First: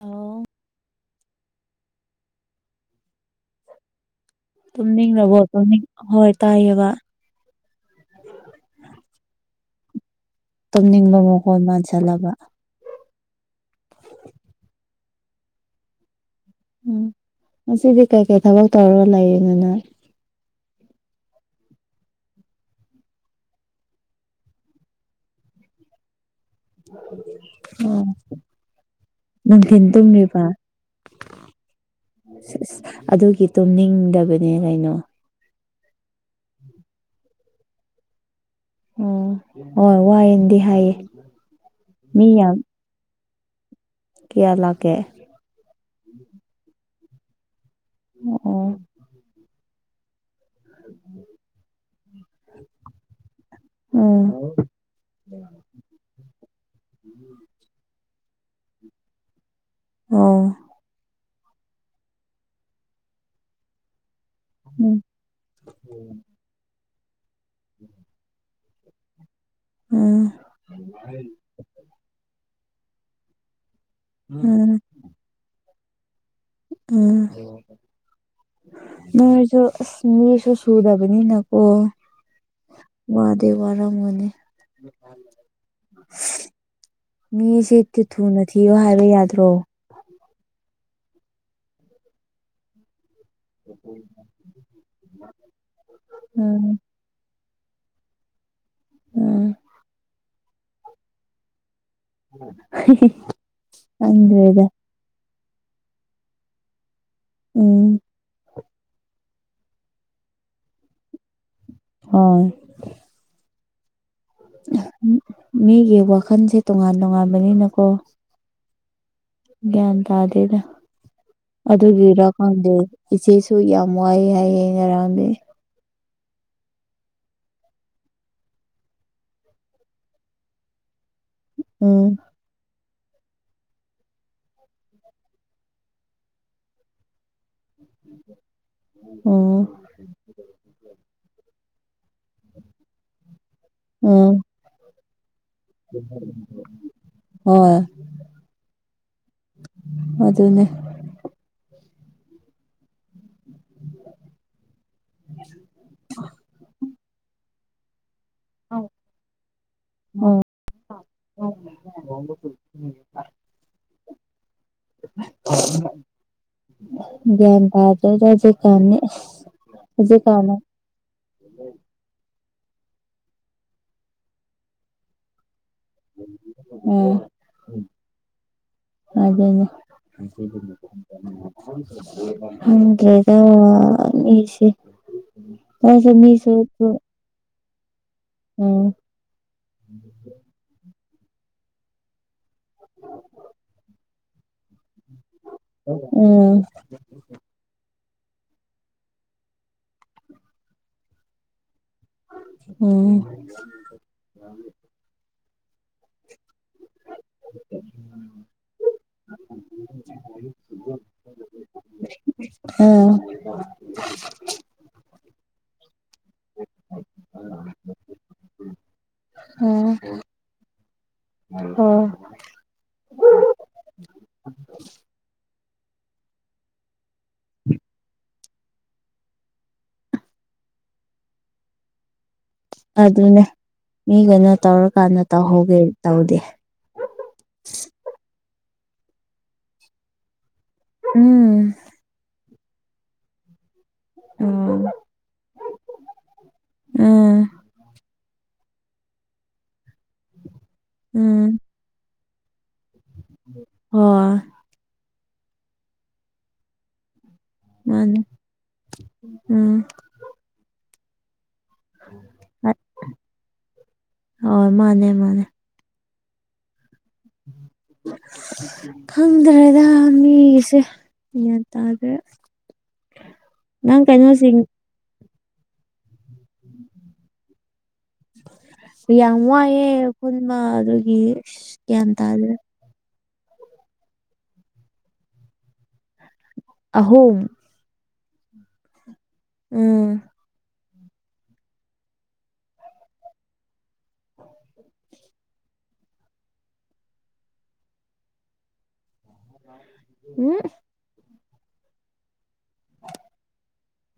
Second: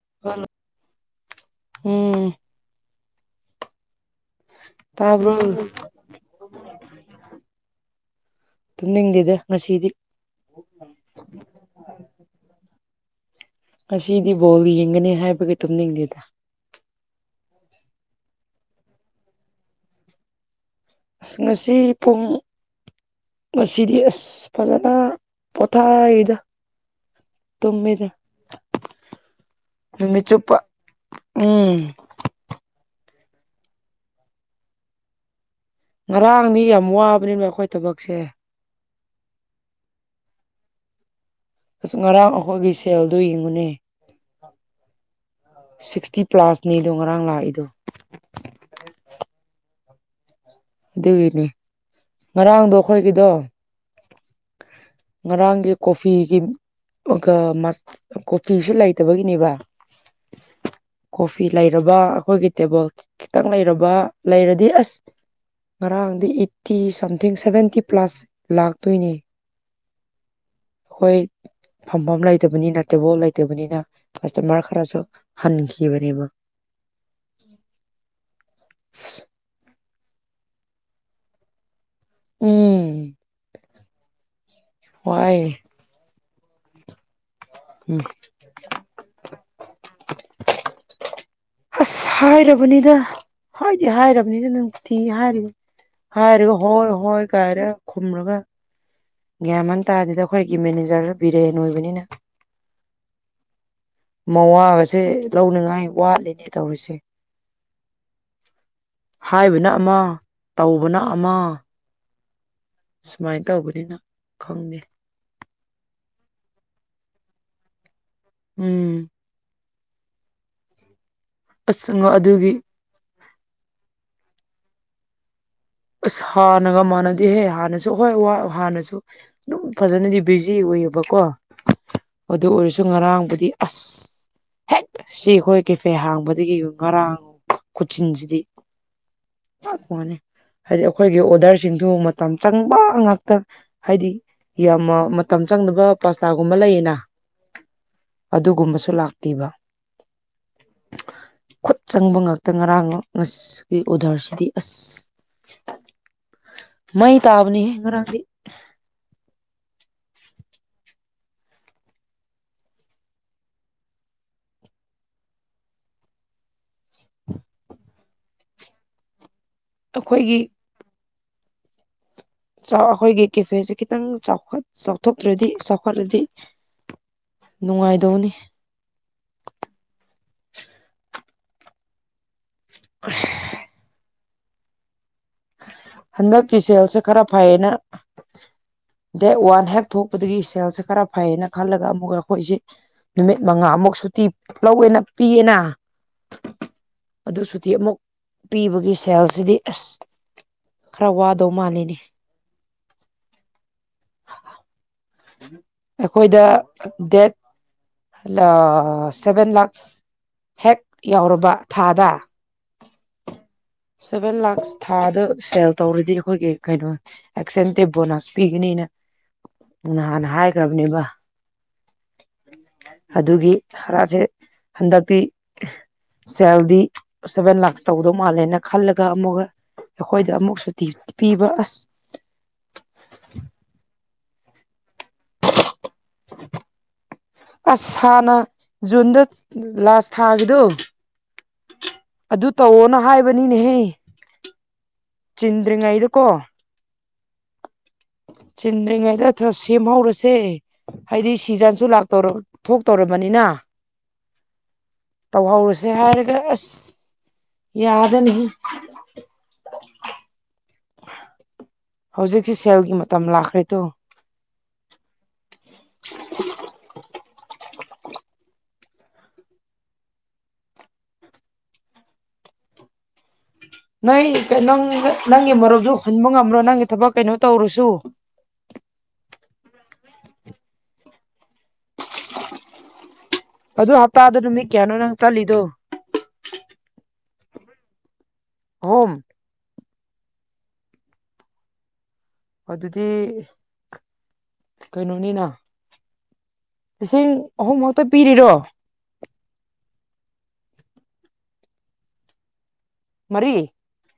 ꯑꯣ ꯎꯝ ꯇꯥꯕ꯭ꯔꯣ ꯇꯨꯝꯅꯤꯡꯂꯕꯣ ꯇꯅꯤꯡ ꯍꯣꯏ ꯇꯥꯏꯌꯦꯕ ꯇꯨꯝꯅꯤꯡꯗꯦꯗ ꯉꯁꯤꯗꯤ ꯇꯨꯝꯅꯤꯡꯕ ꯃꯈꯣꯟ ꯃꯥꯟꯁꯜꯂꯕ ꯉꯁꯤꯗꯤ ꯕꯣꯜ ꯌꯦꯡꯒꯅꯤ ꯍꯥꯢꯕꯒꯤ ꯇꯨꯝꯅꯤꯡꯗꯦꯗ ꯎꯝ ꯉꯁꯤꯗꯤ ꯀꯩꯀꯩ ꯊꯕꯛ ꯇꯧꯔꯒ ꯂꯩꯔꯤꯅꯣ ꯅꯪ ꯑꯁ ꯉꯁꯤ ꯄꯨꯡ ꯉꯁꯤꯗꯤ ꯑꯁ ꯐꯖꯅ ꯄꯣꯊꯥꯢꯗ ꯑꯣ ꯅꯨꯡꯗꯤꯟ ꯅꯨꯃꯤꯠ ꯇꯨꯝꯃꯤꯕ ꯆꯨꯞꯄ ꯎꯝ ꯁꯦꯁ ꯑꯗꯨꯒꯤ ꯇꯨꯝꯅꯤꯡꯗꯕꯅꯦ ꯀꯩꯅꯣ ꯉꯔꯥꯡꯗꯤ ꯌꯥꯝ ꯋꯥꯕꯅꯦꯕ ꯑꯩꯈꯣꯢ ꯊꯕꯛꯁꯦ ꯎꯝ ꯍꯣꯢ ꯋꯥꯌꯦꯅꯗꯤ ꯍꯥꯢꯌꯦ ꯑꯁ ꯉꯔꯥꯡ ꯑꯩꯈꯣꯢꯒꯤ ꯁꯦꯜꯗꯣ ꯌꯦꯡꯉꯨꯅꯦ꯫ ꯀꯌꯥ ꯂꯥꯛꯀꯦ ꯁꯤꯛꯁꯇꯤ ꯄ꯭ꯂꯥꯁꯅꯦꯗꯣ ꯉꯔꯥꯡ ꯂꯥꯛꯏꯗꯣ ꯑꯣ ꯑꯣ 'inaudible' [inaudible] ꯗꯨꯒꯤꯅꯤ ꯉꯔꯥꯡꯗꯣ ꯑꯩꯈꯣꯢꯒꯤꯗꯣ ꯑꯣ ꯉꯔꯥꯡꯒꯤ ꯀꯣꯐꯤꯒꯤꯒ ꯃꯠ ꯀꯣꯐꯤꯁꯨ ꯂꯩꯇꯕꯒꯤꯅꯦꯕ ꯑꯣꯥ ꯀꯣꯐꯤ ꯂꯩꯔꯕ ꯑꯩꯈꯣꯢꯒꯤ ꯇꯦꯕꯜ ꯈꯤꯇꯪ ꯂꯩꯔꯕ ꯂꯩꯔꯗꯤ ꯑꯁ ꯎꯝ ꯉꯔꯥꯡꯗꯤ ꯑꯦꯠꯇꯤ ꯁꯝꯊꯤꯡ ꯁꯚꯦꯟꯇꯤ ꯄ꯭ꯂꯥꯁ ꯂꯥꯛꯇꯣꯢꯅꯦ ꯎꯝ ꯍꯣꯢ ꯐꯝꯕꯝ ꯂꯩꯇꯕꯅꯤꯅ ꯇꯦꯕꯜ ꯂꯩꯇꯕꯅꯤꯅ ꯀꯁꯇꯃꯔ ꯈꯔꯁꯨ ꯍꯟꯈꯤꯕꯅꯦꯕ ꯎꯝ ꯅꯣꯢꯖꯨ ꯑꯁ ꯃꯤꯁꯨ ꯁꯨꯗꯕꯅꯤꯅꯀꯣ ꯎꯝ ꯋꯥꯗꯤ ꯋꯥꯔꯝꯃꯅꯤ꯫ ꯋꯥꯢ ꯃꯤꯁꯦꯇ ꯎꯝ ꯊꯨꯅ ꯊꯤꯌꯨ ꯍꯥꯢꯕ ꯌꯥꯗ꯭ꯔꯣ꯫ ꯍꯁ ꯍꯥꯢꯔꯕꯅꯤꯗ ꯍꯥꯢꯗꯤ ꯍꯥꯢꯔꯕꯅꯤꯗ ꯅꯪꯕꯣ ꯊꯤꯅꯤ ꯍꯥꯢꯔꯤꯃꯤ ꯍꯥꯢꯔꯒ ꯎꯝ ꯍꯣꯢ ꯍꯣꯢ ꯀꯥꯢꯔ ꯈꯨꯝꯔꯒ ꯎꯝ ꯒ꯭ꯌꯥꯟꯃꯟ ꯇꯥꯗꯦꯗ ꯑꯩꯈꯣꯢꯒꯤ ꯃꯦꯅꯦꯖꯔ ꯕꯤꯔꯦꯟ ꯑꯣꯢꯕꯅꯤꯅ ꯍꯤ ꯍꯤ ꯃꯋꯥꯒꯁꯦ ꯂꯧꯅꯉꯥꯢ ꯋꯥꯠꯂꯦꯅꯦ ꯇꯧꯔꯤꯁꯦ ꯎꯝ ꯍꯥꯢꯕꯅ ꯑꯃ ꯇꯧꯕꯅ ꯑꯃ ꯍꯣꯏ ꯁꯨꯃꯥꯏꯅ ꯇꯧꯕꯅꯤꯅ ꯈꯪꯗꯦ ꯃꯤꯒꯤ ꯋꯥꯈꯜꯁꯦ ꯇꯣꯉꯥꯟ ꯇꯣꯉꯥꯟꯕꯅꯤꯅꯀꯣ ꯎꯝ ꯒ꯭ꯌꯥꯟ ꯇꯥꯗꯦꯗ ꯑꯁ ꯑꯗꯨꯒꯤꯔ ꯑꯗꯨꯒꯤ ꯈꯪꯗꯦ ꯏꯆꯦꯁꯨ ꯌꯥꯝ ꯋꯥꯏꯑ ꯍꯥꯏꯌꯦ ꯉꯔꯥꯡꯗꯤ ꯑꯁ ꯍꯥꯟꯅꯒ ꯃꯥꯟꯅꯗꯦꯍꯦ ꯍꯥꯟꯅꯁꯨ ꯍꯣꯏ ꯋꯥ ꯍꯥꯟꯅꯁꯨ ꯑꯗꯨꯝ ꯐꯖꯅꯗꯤ ꯕꯤꯖꯤ ꯑꯣꯢꯌꯦꯕꯀꯣ ꯎꯝ ꯑꯗꯨ ꯑꯣꯢꯔꯁꯨ ꯉꯔꯥꯡꯕꯨꯗꯤ ꯑꯁ ꯍꯦꯛ ꯁꯤ ꯑꯩꯈꯣꯢ ꯀꯦꯐꯦ ꯍꯥꯡꯕꯗꯒꯤ ꯉꯔꯥꯡ ꯈꯨꯠꯖꯤꯟꯖꯤꯗꯤ ꯎꯝ ꯇꯠꯄꯋꯅꯦ ꯍꯥꯢꯗꯤ ꯑꯩꯈꯣꯢꯒꯤ ꯑꯣꯗꯔꯁꯤꯡꯗꯨ ꯃꯇꯝ ꯆꯪꯕ ꯉꯥꯛꯇ ꯍꯥꯢꯗꯤ ꯎꯝ ꯌꯥꯝꯃ ꯃ ꯇꯝ ꯆꯪꯗꯕ ꯄꯥꯁꯇꯥꯒꯨꯝꯕ ꯂꯩꯌꯦꯅ ꯍꯣꯏ ꯑꯗꯨꯒꯨꯝꯕꯁꯨ ꯂꯥꯛꯇꯦꯕ ꯑꯗꯨꯅꯦ ꯈꯨꯠ ꯆꯪꯕ ꯉꯥꯛꯇ ꯉꯔꯥꯡ ꯉꯁꯤꯒꯤ ꯑꯣꯗꯔꯁꯤꯗꯤ ꯑꯁ ꯃꯩ ꯇꯥꯕꯅꯤ ꯉꯔꯥꯡꯗꯤ [inaudible] [unintelligible] ꯭ꯟꯕꯥꯗꯔ ꯔꯖꯤꯦ ꯀꯅꯦ ꯔꯖꯤ ꯑꯩꯈꯣꯏꯒꯤ ꯀꯅ [inaudible] ꯎ [inaudible] ꯑꯩꯈꯣꯏꯒꯤ ꯀꯦꯐꯦꯁꯦ ꯈꯤꯇꯪ ꯆꯥꯎꯈꯠ ꯆꯥꯎꯊꯣꯛꯇ꯭ꯔꯗꯤ ꯆꯥꯎꯈꯠ ꯈꯋꯥꯠꯂꯗꯤ ꯎꯝ ꯅꯨꯡꯉꯥꯏꯗꯧꯅꯤ ꯑꯗꯨꯅꯦ ꯈꯪꯗꯔꯦꯗ ꯑꯩꯁꯦ ꯍꯟꯗꯛꯀꯤ ꯁꯦꯜꯁꯦ ꯈꯔ ꯐꯩꯌꯦꯅ ꯎꯝ ꯗꯦ ꯋꯥꯟ ꯍꯦꯛ ꯊꯣꯛꯄꯗꯒꯤ ꯁꯦꯜꯁꯦ ꯈꯔ ꯐꯩꯌꯦꯅ ꯈꯜꯂꯒ ꯑꯃꯨꯛꯀ ꯑꯩꯈꯣꯏꯁꯦ ꯅꯨꯃꯤꯠ ꯃꯉꯥꯃꯨꯛ ꯁꯨꯇꯤ ꯂꯧꯋꯦꯅ ꯄꯤꯌꯦꯅ ꯎꯝ ꯑꯗꯨ ꯁꯨꯇꯤ ꯑꯃꯨꯛ ꯄꯤꯕꯒꯤ ꯁꯦꯜꯁꯤꯗꯤ ꯑꯁ ꯈꯔ ꯋꯥꯗꯧ ꯃꯥꯜꯂꯤꯅꯦ ꯎꯝ ꯑꯩꯈꯣꯏꯗ ꯗꯦꯠ ꯁꯚꯦꯟ ꯂꯥꯛꯁ [unintelligible] ꯍꯦꯛ ꯌꯥꯎꯔꯕ ꯊꯥꯗ ꯎꯝ ꯁꯚꯦꯟ ꯂꯥꯛꯁ ꯊꯥꯗ ꯁꯦꯜ ꯇꯧꯔꯗꯤ ꯑꯩꯈꯣꯏꯒꯤ ꯀꯩꯅꯣ ꯑꯦꯛꯁꯦꯟꯇꯦ ꯕꯣꯅꯥꯁ ꯄꯤꯒꯅꯤꯅ ꯎ ꯑꯥ ꯅꯍꯥꯟꯅ ꯍꯥꯏꯈ꯭ꯔꯕꯅꯦꯕ ꯑꯣ ꯑꯗꯨꯒꯤ ꯍꯥꯔꯥꯁꯦ ꯍꯟꯗꯛꯇꯤ ꯁꯦꯜꯗꯤ ꯁꯚꯦꯟ ꯂꯥꯛꯁ ꯇꯧꯗꯧ ꯃꯥꯜꯂꯦꯅ ꯈꯜꯂꯒ ꯑꯃꯨꯛꯀ ꯑꯩꯈꯣꯏꯗ ꯑꯃꯨꯛ ꯁꯤ ꯄꯤꯕ ꯑꯁ ꯑꯗꯨꯅꯦ ꯃꯤꯒꯅ ꯇꯧꯔꯀꯥꯟꯗ ꯇꯧꯍꯧꯒꯦ ꯇꯧꯗꯦ ꯑꯁ ꯍꯥꯟꯅ ꯖꯨꯟꯗ ꯂꯥꯁ ꯊꯥꯈꯤꯕꯗꯨ ꯎꯝ ꯑꯗꯨ ꯇꯧꯑꯣꯅ ꯍꯥꯏꯕꯅꯤꯅꯦꯍꯦ ꯎꯝ ꯆꯤꯟꯗ꯭ꯔꯤꯉꯥꯏꯗꯀꯣ ꯎꯝ ꯆꯤꯟꯗ꯭ꯔꯤꯉꯩꯗꯔ ꯁꯦꯝꯍꯧꯔꯁꯦ ꯍꯥꯏꯗꯤ ꯎꯝ ꯁꯤꯖꯟꯁꯨ ꯂꯥꯛꯇꯧ ꯊꯣꯛ ꯇꯧꯔꯕꯅꯤꯅ ꯍꯣꯏ ꯇꯧꯍꯧꯔꯁꯦ ꯍꯥꯏꯔꯒ ꯑꯁ ꯃꯥꯅꯦ ꯌꯥꯗꯅꯤ ꯎꯝ ꯍꯧꯖꯤꯛꯁꯤ ꯁꯦꯜꯒꯤ ꯃꯇꯝ ꯂꯥꯛꯈ꯭ꯔꯦꯗꯣ ꯍꫭꯏ ꯃꯥꯅꯦ ꯃꯥꯅꯦ [unintelligible] ꯈꯪꯗ꯭ꯔꯦꯗ ꯃꯤꯒꯤꯁꯦ ꯒ꯭ꯌꯥꯟ ꯇꯥꯗ꯭ꯔꯦ [unintelligible] ꯅꯪ ꯅꯣꯏ ꯀꯩꯅꯣꯁꯤꯡ ꯅꯪ ꯅꯪꯒꯤ ꯃꯔꯨꯞꯗꯣ ꯍꯨꯟꯕ ꯉꯝ꯭ꯔꯣ ꯅꯪꯒꯤ ꯊꯕꯛ ꯀꯩꯅꯣ ꯇꯧꯔꯨꯁꯨ ꯌꯥꯝ ꯋꯥꯏꯑꯦ ꯄꯨꯨꯟꯕ ꯑꯗꯨꯒꯤ ꯒ꯭ꯌꯥꯟ ꯇꯥꯗ꯭ꯔꯦ ꯑꯗꯨ ꯍꯞꯇꯥꯗ ꯅꯨꯃꯤꯠ ꯀꯌꯥꯅꯣ ꯅꯪ ꯆꯠꯂꯤꯗꯣ ꯑꯍꯨꯝ ꯑꯣꯝ ꯎꯝ ꯑꯗꯨꯗꯤ ꯀꯩꯅꯣꯅꯤꯅ ꯂꯤꯁꯤꯡ ꯑꯍꯨꯝꯃꯛꯇ ꯄꯤꯔꯤꯔꯣ ꯎꯝ ꯃꯔꯤ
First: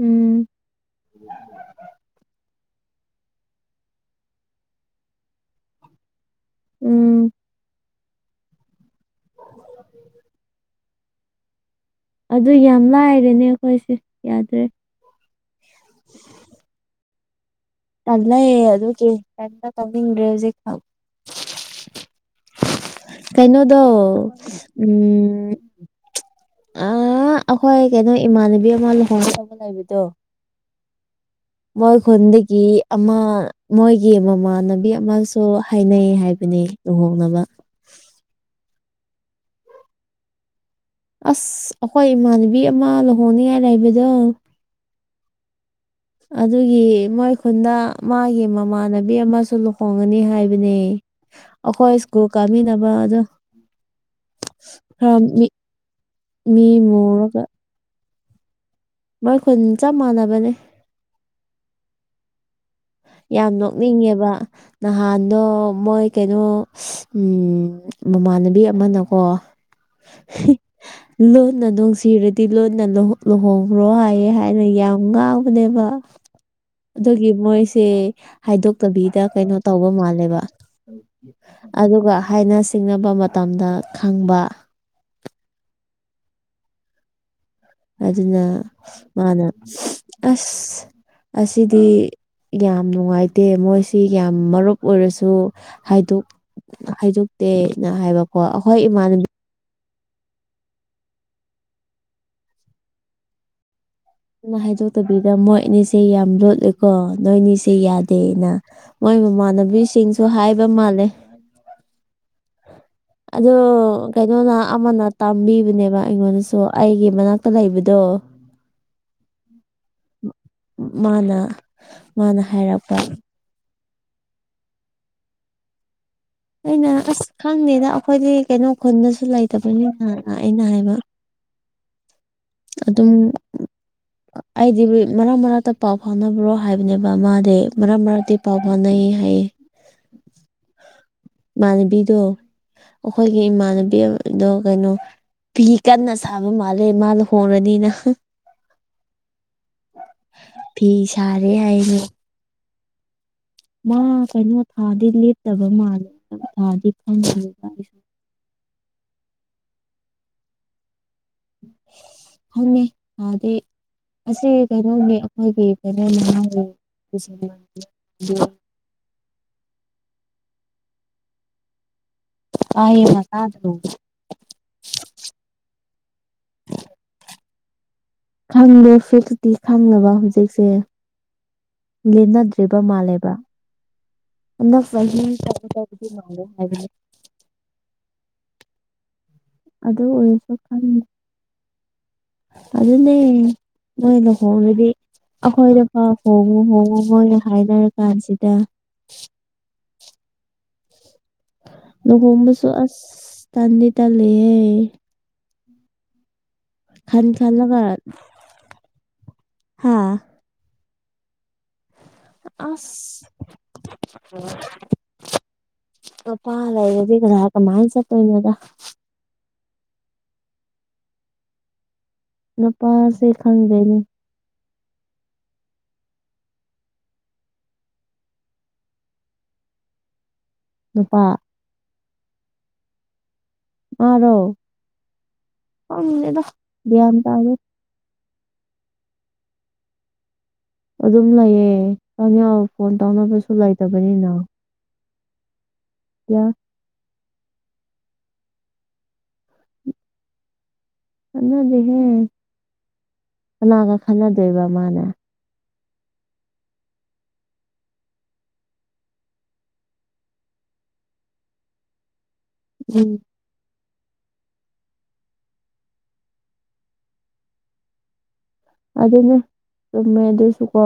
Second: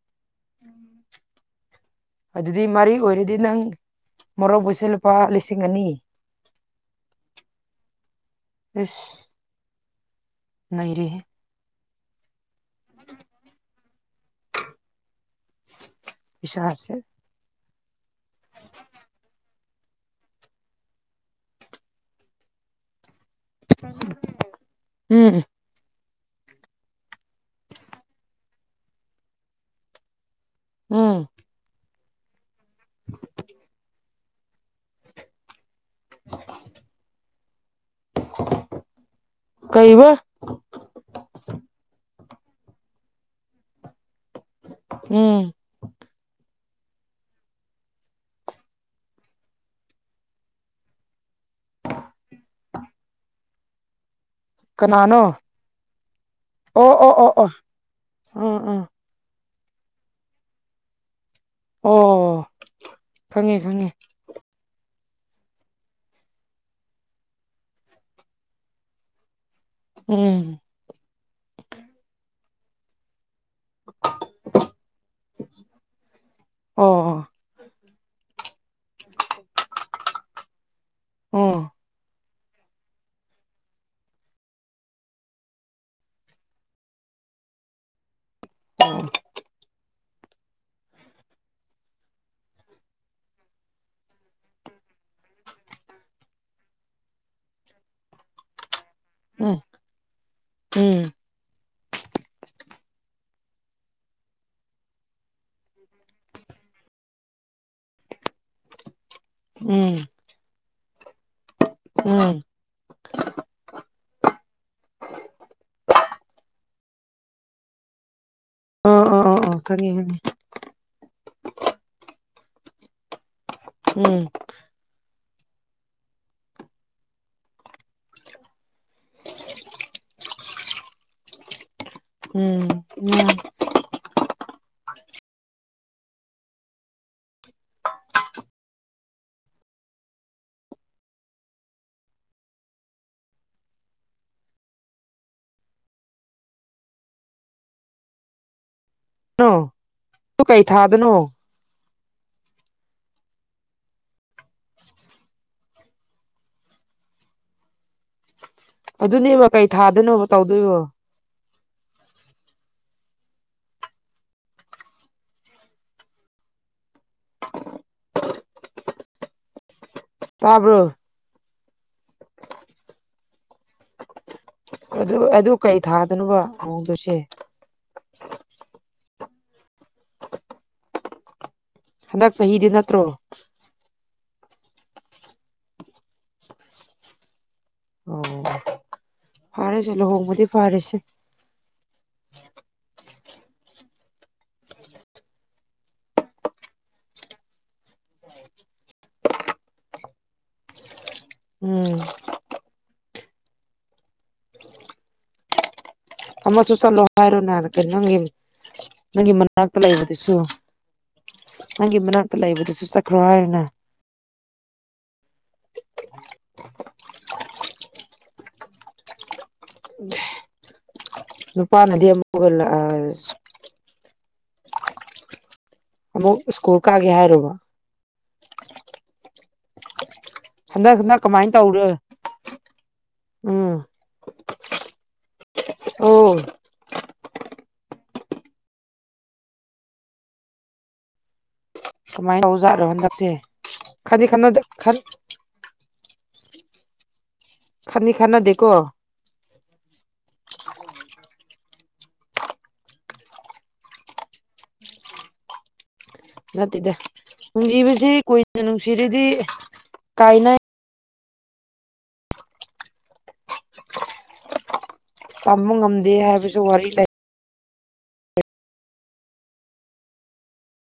ꯎꯝ [unintelligible] ꯑꯗꯨꯗꯤ ꯃꯔꯤ ꯑꯣꯏꯔꯗꯤ ꯅꯪ ꯃꯣꯔꯣꯛꯕꯨꯠꯁꯦ ꯂꯨꯄꯥ ꯂꯤꯁꯤꯡ ꯑꯅꯤ ꯎꯝ ꯑꯁ ꯅꯩꯔꯤꯍꯦ ꯑꯗꯨ ꯌꯥꯝ ꯂꯥꯏꯔꯦꯅꯦ ꯑꯩꯈꯣꯏꯁꯦ ꯌꯥꯗ꯭ꯔꯦ ꯄꯁꯥ ꯑꯁꯦ ꯇꯜꯂꯦ ꯑꯗꯨ ꯇꯧꯅꯤꯡꯗ꯭ꯔꯦ ꯍꯧꯖꯤꯛꯀꯥꯟ ꯀꯩꯅꯣꯗꯣ ꯎꯝ ꯑ ꯑꯩꯈꯣꯏ ꯀꯩꯅꯣ ꯏꯃꯥꯟꯅꯕꯤ ꯑꯃ ꯂꯣꯍꫭꯡꯒꯗꯕꯤ ꯑꯃꯥ ꯂꯩꯕꯗꫭ ꯎꯝ ꯃꯣꯏ ꯈꯨꯟꯗꯒꯤ ꯑꯃ ꯃꯣꯏ ꯌꯦ ꯃꯃꯥꯟꯅꯕꯤ ꯑꯃꯁꯨ ꯍꯥꯏꯅꯩ ꯍꯥꯏꯕꯅꯦ ꯂꯨꯍꯣꯡꯅꯕ ꯀꯩꯕ ꯑꯁ ꯑꯩꯈꯣꯏ ꯏꯃꯥꯟꯅꯕꯤ ꯑꯃ ꯂꯨꯍꯣꯡꯅꯤꯡꯉꯥꯏ ꯂꯩꯕꯗꯣ ꯎꯝ ꯑꯗꯨꯒꯤ ꯃꯣꯏ ꯈꯨꯟꯗ ꯃꯥꯒꯤ ꯃꯃꯥꯟꯅꯕꯤ ꯑꯃꯁꯨ ꯂꯨꯍꯣꯡꯒꯅꯤ ꯍꯥꯏꯕꯅꯦ ꯑꯩꯈꯣꯏ ꯏꯁꯀꯨꯜ ꯀꯥꯃꯤꯟꯅꯕꯗꯣ ꯀꯅꯥꯅꯣ ꯃꯤ ꯑꯣ ꯑꯣ ꯑꯣ ꯃꯨꯔꯒ ꯑꯣ ꯎꯝ ꯎꯝ ꯃꯣꯏ ꯈꯨꯟ ꯆꯞ ꯃꯥꯟꯅꯕꯅꯦ ꯑꯣ ꯌꯥꯝ ꯈꯪꯉꯦ ꯈꯪꯉꯦ ꯅꯣꯛꯅꯤꯡꯉꯦꯕ ꯅꯍꯥꯟꯗꯣ ꯃꯣꯏ ꯀꯩꯅꯣ ꯃꯃꯥꯟꯅꯕꯤ ꯑꯃꯅꯀꯣ ꯎꯝ ꯂꯣꯟꯅ ꯅꯨꯡꯁꯤꯔꯗꯤ ꯂꯣꯟꯅ ꯂꯨꯍꯣꯡ ꯈ꯭ꯔꯣ ꯍꯥꯏꯌꯦ ꯍꯥꯏꯅ ꯌꯥꯝ ꯉꯥꯎꯕꯅꯦꯕ ꯑꯣ ꯑꯣ ꯑꯗꯨꯒꯤ ꯃꯣꯏ ꯁꯦ ꯍꯥꯏꯗꯣꯛꯇꯕꯤꯗ ꯀꯩꯅꯣ ꯇꯧꯕ ꯃꯥꯜꯂꯦꯕ ꯑꯣ ꯑꯗꯨꯒ ꯍꯥꯏꯅ ꯁꯤꯡꯅꯕ ꯃꯇꯝꯗ ꯈꯪꯕ ꯑꯗꯨꯅ ꯑꯣ ꯃꯥꯅ ꯑꯁ ꯑꯁꯤꯗꯤ ꯌꯥꯝ ꯅꯨꯡꯉꯥꯏꯇꯦ ꯃꯣꯏꯁꯤ ꯌꯥꯝ ꯃꯔꯨꯞ ꯑꯣꯏꯔꯁꯨ ꯍꯥꯏꯗꯣꯛ ꯍꯥꯏꯗꯣꯛꯇꯦꯅ ꯍꯥꯏꯕꯀꯣ ꯑꯩꯈꯣꯏ ꯏꯃꯥꯟꯅꯕꯤ ꯎꯝ ꯎꯝ ꯑꯗꯨꯅ ꯍꯥꯏꯗꯣꯛꯇꯕꯤꯗ ꯃꯣꯏ ꯑꯅꯤꯁꯦ ꯌꯥꯝ ꯂꯣꯠꯂꯦꯀꯣ ꯅꯣꯏ ꯑꯅꯤꯁꯦ ꯌꯥꯗꯦꯅ ꯃꯣꯏ ꯎꯝ ꯃꯃꯥꯟꯅꯕꯤꯁꯤꯡꯁꯨ ꯍꯥꯏꯕ ꯃꯥꯜꯂꯦ ꯎꯝ ꯑ ꯀꯩꯅꯣꯅ ꯑꯃꯅ ꯇꯝꯕꯤꯕꯅꯦꯕ ꯑꯩꯉꯣꯟꯗꯁꯨ ꯑꯩꯒꯤ ꯃꯅꯥꯛꯇ ꯂꯩꯕꯗꯣ ꯑꯣ ꯑꯣ ꯑꯣ ꯑꯣ ꯊꯪ ꯍꯥꯏꯝ ꯃꯥꯅ ꯃꯥꯅ ꯍꯥꯏꯔꯛꯄ ꯎꯝ ꯑꯩꯅ ꯑꯁ ꯈꯪꯗꯦꯗ ꯑꯩꯈꯣꯏꯗꯤ ꯀꯩꯅꯣ ꯈꯨꯟꯗꯁꯨ ꯂꯩꯇꯕꯅꯤꯅ ꯑꯩꯅ ꯍꯥꯏꯕ [unintelligible] ꯑꯗꯨꯝ ꯎꯝ ꯑꯩꯗꯤ ꯃꯔꯛ ꯃꯔꯛꯇ ꯄꯥꯎ ꯐꯥꯅꯕ꯭ꯔꯣ ꯍꯥꯏꯕꯅꯦꯕ ꯃꯥꯗꯤ ꯃꯔꯛ ꯃꯔꯛꯇ ꯄꯥꯎ ꯐꯥꯅꯩ ꯍꯥꯏꯌꯦ ꯏꯃꯥꯟꯅꯕꯤꯗꯣ ꯑꯩꯈꯣꯏꯒꯤ ꯏꯃꯥꯟꯅꯕꯤꯗꯣ ꯀꯩꯅꯣ ꯐꯤ ꯀꯟꯅ ꯁꯥꯕ ꯃꯥꯜꯂꯦ ꯃꯥ ꯂꫭꯍꯣꯡꯉꯅꯤꯅ ꯇꯨ ꯀꯩ ꯊꯥꯗꯅꯣ ꯑꯗꯨꯔꯤ ꯌꯥꯏꯅꯤ ꯃꯥ ꯀꯩꯅꯣ ꯊꯥꯗꯤ ꯂꯦꯞꯇꯕ ꯃꯥꯜꯂꯦ ꯊꯥꯗꯤ ꯐꯪꯗꯅꯦꯕ ꯑꯩꯁꯨ ꯑꯗꯨꯅꯦꯕ ꯀꯩ ꯊꯥꯗꯣꯏꯅꯣꯕ ꯇꯧꯗꯣꯏꯕꯣ ꯍꯉꯃꯦ ꯑꯗꯦ ꯑꯁꯤ ꯀꯩꯅꯣꯅꯤ ꯑꯩꯈꯣꯏꯒꯤ ꯀꯩꯅ ꯃꯅꯥꯎꯒꯤ ꯇꯥꯕ꯭ꯔꯣ ꯑꯥꯌꯦ ꯃꯁꯥꯗ ꯑꯗꯨ ꯑꯗꯨ ꯀꯩ ꯊꯥꯗꯅꯅꯕ ꯃꯑꯣꯡꯗꯨꯁꯦ ꯈꯪꯗꯦ ꯐꯦꯇꯤ ꯈꯪꯉꯕ ꯍꯧꯖꯤꯛꯁꯦ ꯍꯟꯗꯛ ꯆꯍꯤꯗꯤ ꯂꯦꯟꯅꯗ꯭ꯔꯤꯕ ꯅꯠꯇ꯭ꯔꯣ ꯃꯥꯜꯂꯦꯕ ꯐ꯭ꯔꯂꯤ ꯑꯣ ꯐꯔꯁꯦ ꯑꯗꯨ ꯂꯨꯍꯣꯡꯕꯗꯤ ꯑꯣꯏꯔꯁꯨ ꯐꯔꯁꯦ ꯑꯗꯨꯟꯅꯦ ꯅꯣꯏꯅ ꯍꯣꯡꯗꯤ ꯑꯩꯈꯣꯏꯗ ꯄꯥꯎ ꯍꯣꯡꯉꯨ ꯍꯣꯡꯉꯨ ꯃꯣꯏ ꯍꯥꯏꯅꯔ ꯀꯥꯟꯁꯤꯗ ꯎꯝ ꯅꯍꯕꯨꯁꯨ ꯑꯁ ꯇꯥꯟꯗꯤ ꯇꯂꯦꯍꯦ ꯑꯃꯁꯨ ꯆꯠꯂꯣ ꯈꯟ ꯍꯥꯏꯔꯣꯅꯦ ꯈꯜꯂꯒ ꯀꯩꯅꯣ ꯅꯪꯒꯤ ꯅꯪꯒꯤ ꯃꯅꯥꯛꯇ ꯍꯥ ꯂꯩꯕꯗꯨꯁꯨ ꯍꯪ ꯏꯃ꯭ꯔꯥꯟ ꯑꯁ ꯄ ꯂꯩꯒ ꯂ ꯀ ꯃꯥꯥꯏ ꯆ ꯇ ꯏꯅꯗ ꯅꯨꯄꯥꯅꯗꯤ ꯑꯃ ꯄꯥ ꯁꯦ ꯈꯪꯗꯦꯅꯤ ꯑꯃꯨꯛ ꯁ꯭ꯀꯨꯜ ꯀꯛꯒꯦ ꯍꯥꯏꯔꯨꯔꯕ ꯍꯟꯗꯛ ꯍꯟꯗ ꯅꯨꯄꯥ ꯀꯃꯥꯏꯅ ꯇꯧꯔ ꯑꯣ ꯑꯣ ꯀꯗ ꯝ ꯇ ꯑꯗꯨꯝ ꯂꯩꯑ ꯀꯅꯤ ꯀꯃꯥꯏꯅ ꯇꯧꯖꯥꯠꯅꯣ ꯐꯣꯟ ꯇꯧꯅꯕꯁꯨ ꯂꯩꯇꯕꯅꯤꯅ ꯈꯔ ꯀꯌꯥ ꯈꯅꯤ ꯈꯅꯗꯦꯀꯣ ꯈꯠꯟꯅꯗꯦꯍꯦ ꯀꯅꯥꯒ ꯈꯟꯅꯗꯣꯏꯕ ꯃꯥꯅꯦ ꯅꯠꯇꯦꯗ ꯅꯨꯡꯖꯤꯕꯁꯤ ꯀꯨꯏꯅ ꯅꯨꯡꯁꯤꯔꯗꯤ ꯀꯥꯏꯅ ꯎꯝ ꯇꯝꯕ ꯉꯝꯗꯦ ꯍꯥꯏꯕꯁꯨ ꯋꯥꯔꯤ ꯂꯩ ꯑꯗꯨꯅꯦ ꯆꯨꯝꯃꯦ ꯑꯗꯨꯁꯨꯀꯣ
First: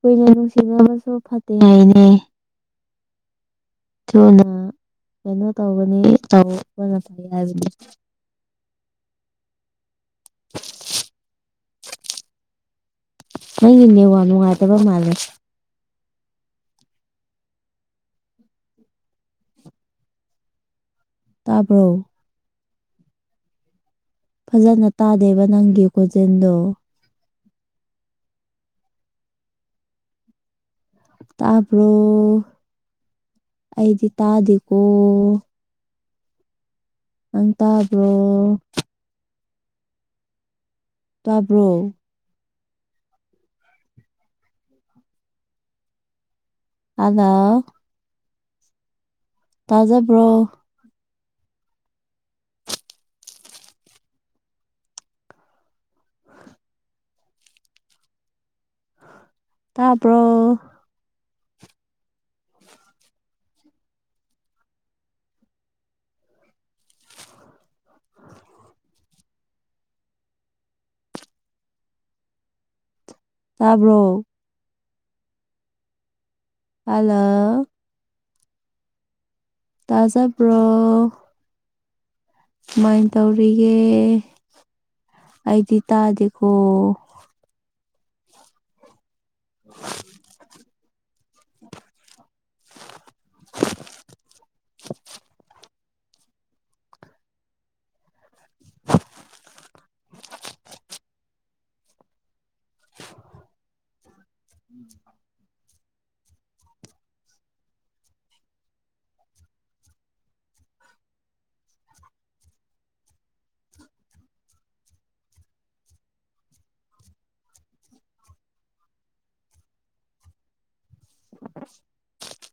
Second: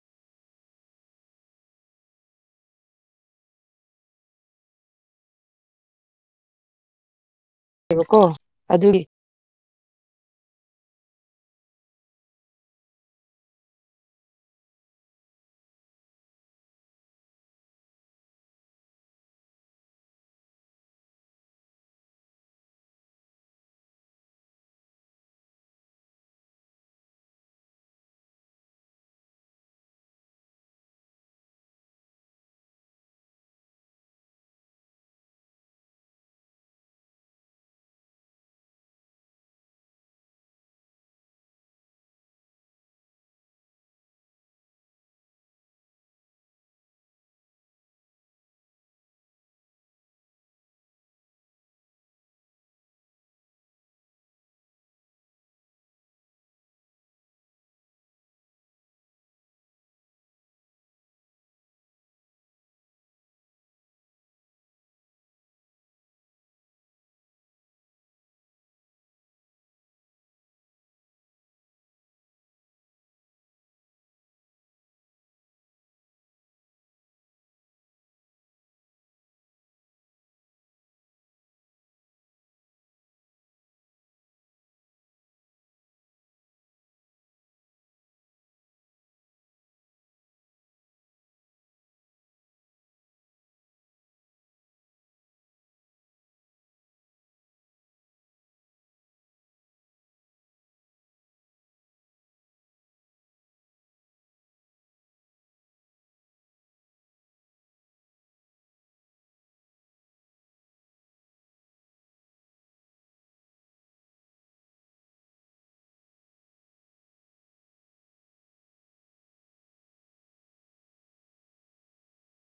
ꯀꯨꯏꯅ ꯅꯨꯡꯁꯤꯅꯕꯁꯨ ꯐꯠꯇꯦ ꯍꯥꯏꯅꯦ ꯊꯨꯅ ꯀꯩꯅꯣ ꯇꯧꯒꯅꯤ ꯇꯧꯕꯅꯥ ꯂꯐꯩ ꯍꯥꯏꯕꯅꯤ [unintelligible] ꯀꯣ ꯑꯗꯨꯒꯤ ꯅꯪꯒꯤ ꯅꯦꯠ ꯋꯥꯛ ꯅꯨꯡꯉꯥꯏꯇꯕ ꯃꯥꯜꯂꯦ ꯇꯥꯕ꯭ꯔꯣ ꯐꯖꯅ ꯇꯥꯗꯦꯕ ꯅꯪꯒꯤ ꯈꯣꯟꯖꯦꯟꯗꯣ ꯇꯥꯕꯔꯣ ꯑꯩꯗꯤ ꯇꯥꯗꯦꯀꯣ ꯅꯪ ꯇꯥꯕ꯭ꯔꯣ ꯇꯥꯕ꯭ꯔꯣ ꯍꯜꯂꯣ ꯇꯥꯖꯕ꯭ꯔꯣ ꯇꯥꯕꯔꯣ ꯇꯥꯕ꯭ꯔꯣ ꯍꯜꯂꯣ ꯇꯥꯖꯕꯔꯣ ꯁꯨꯃꯥꯏ ꯇꯧꯕꯤꯒꯦ ꯑꯩꯗꯤ ꯇꯥꯗꯦꯀꯣ [inaudible] ꯎꯝ [inaudible]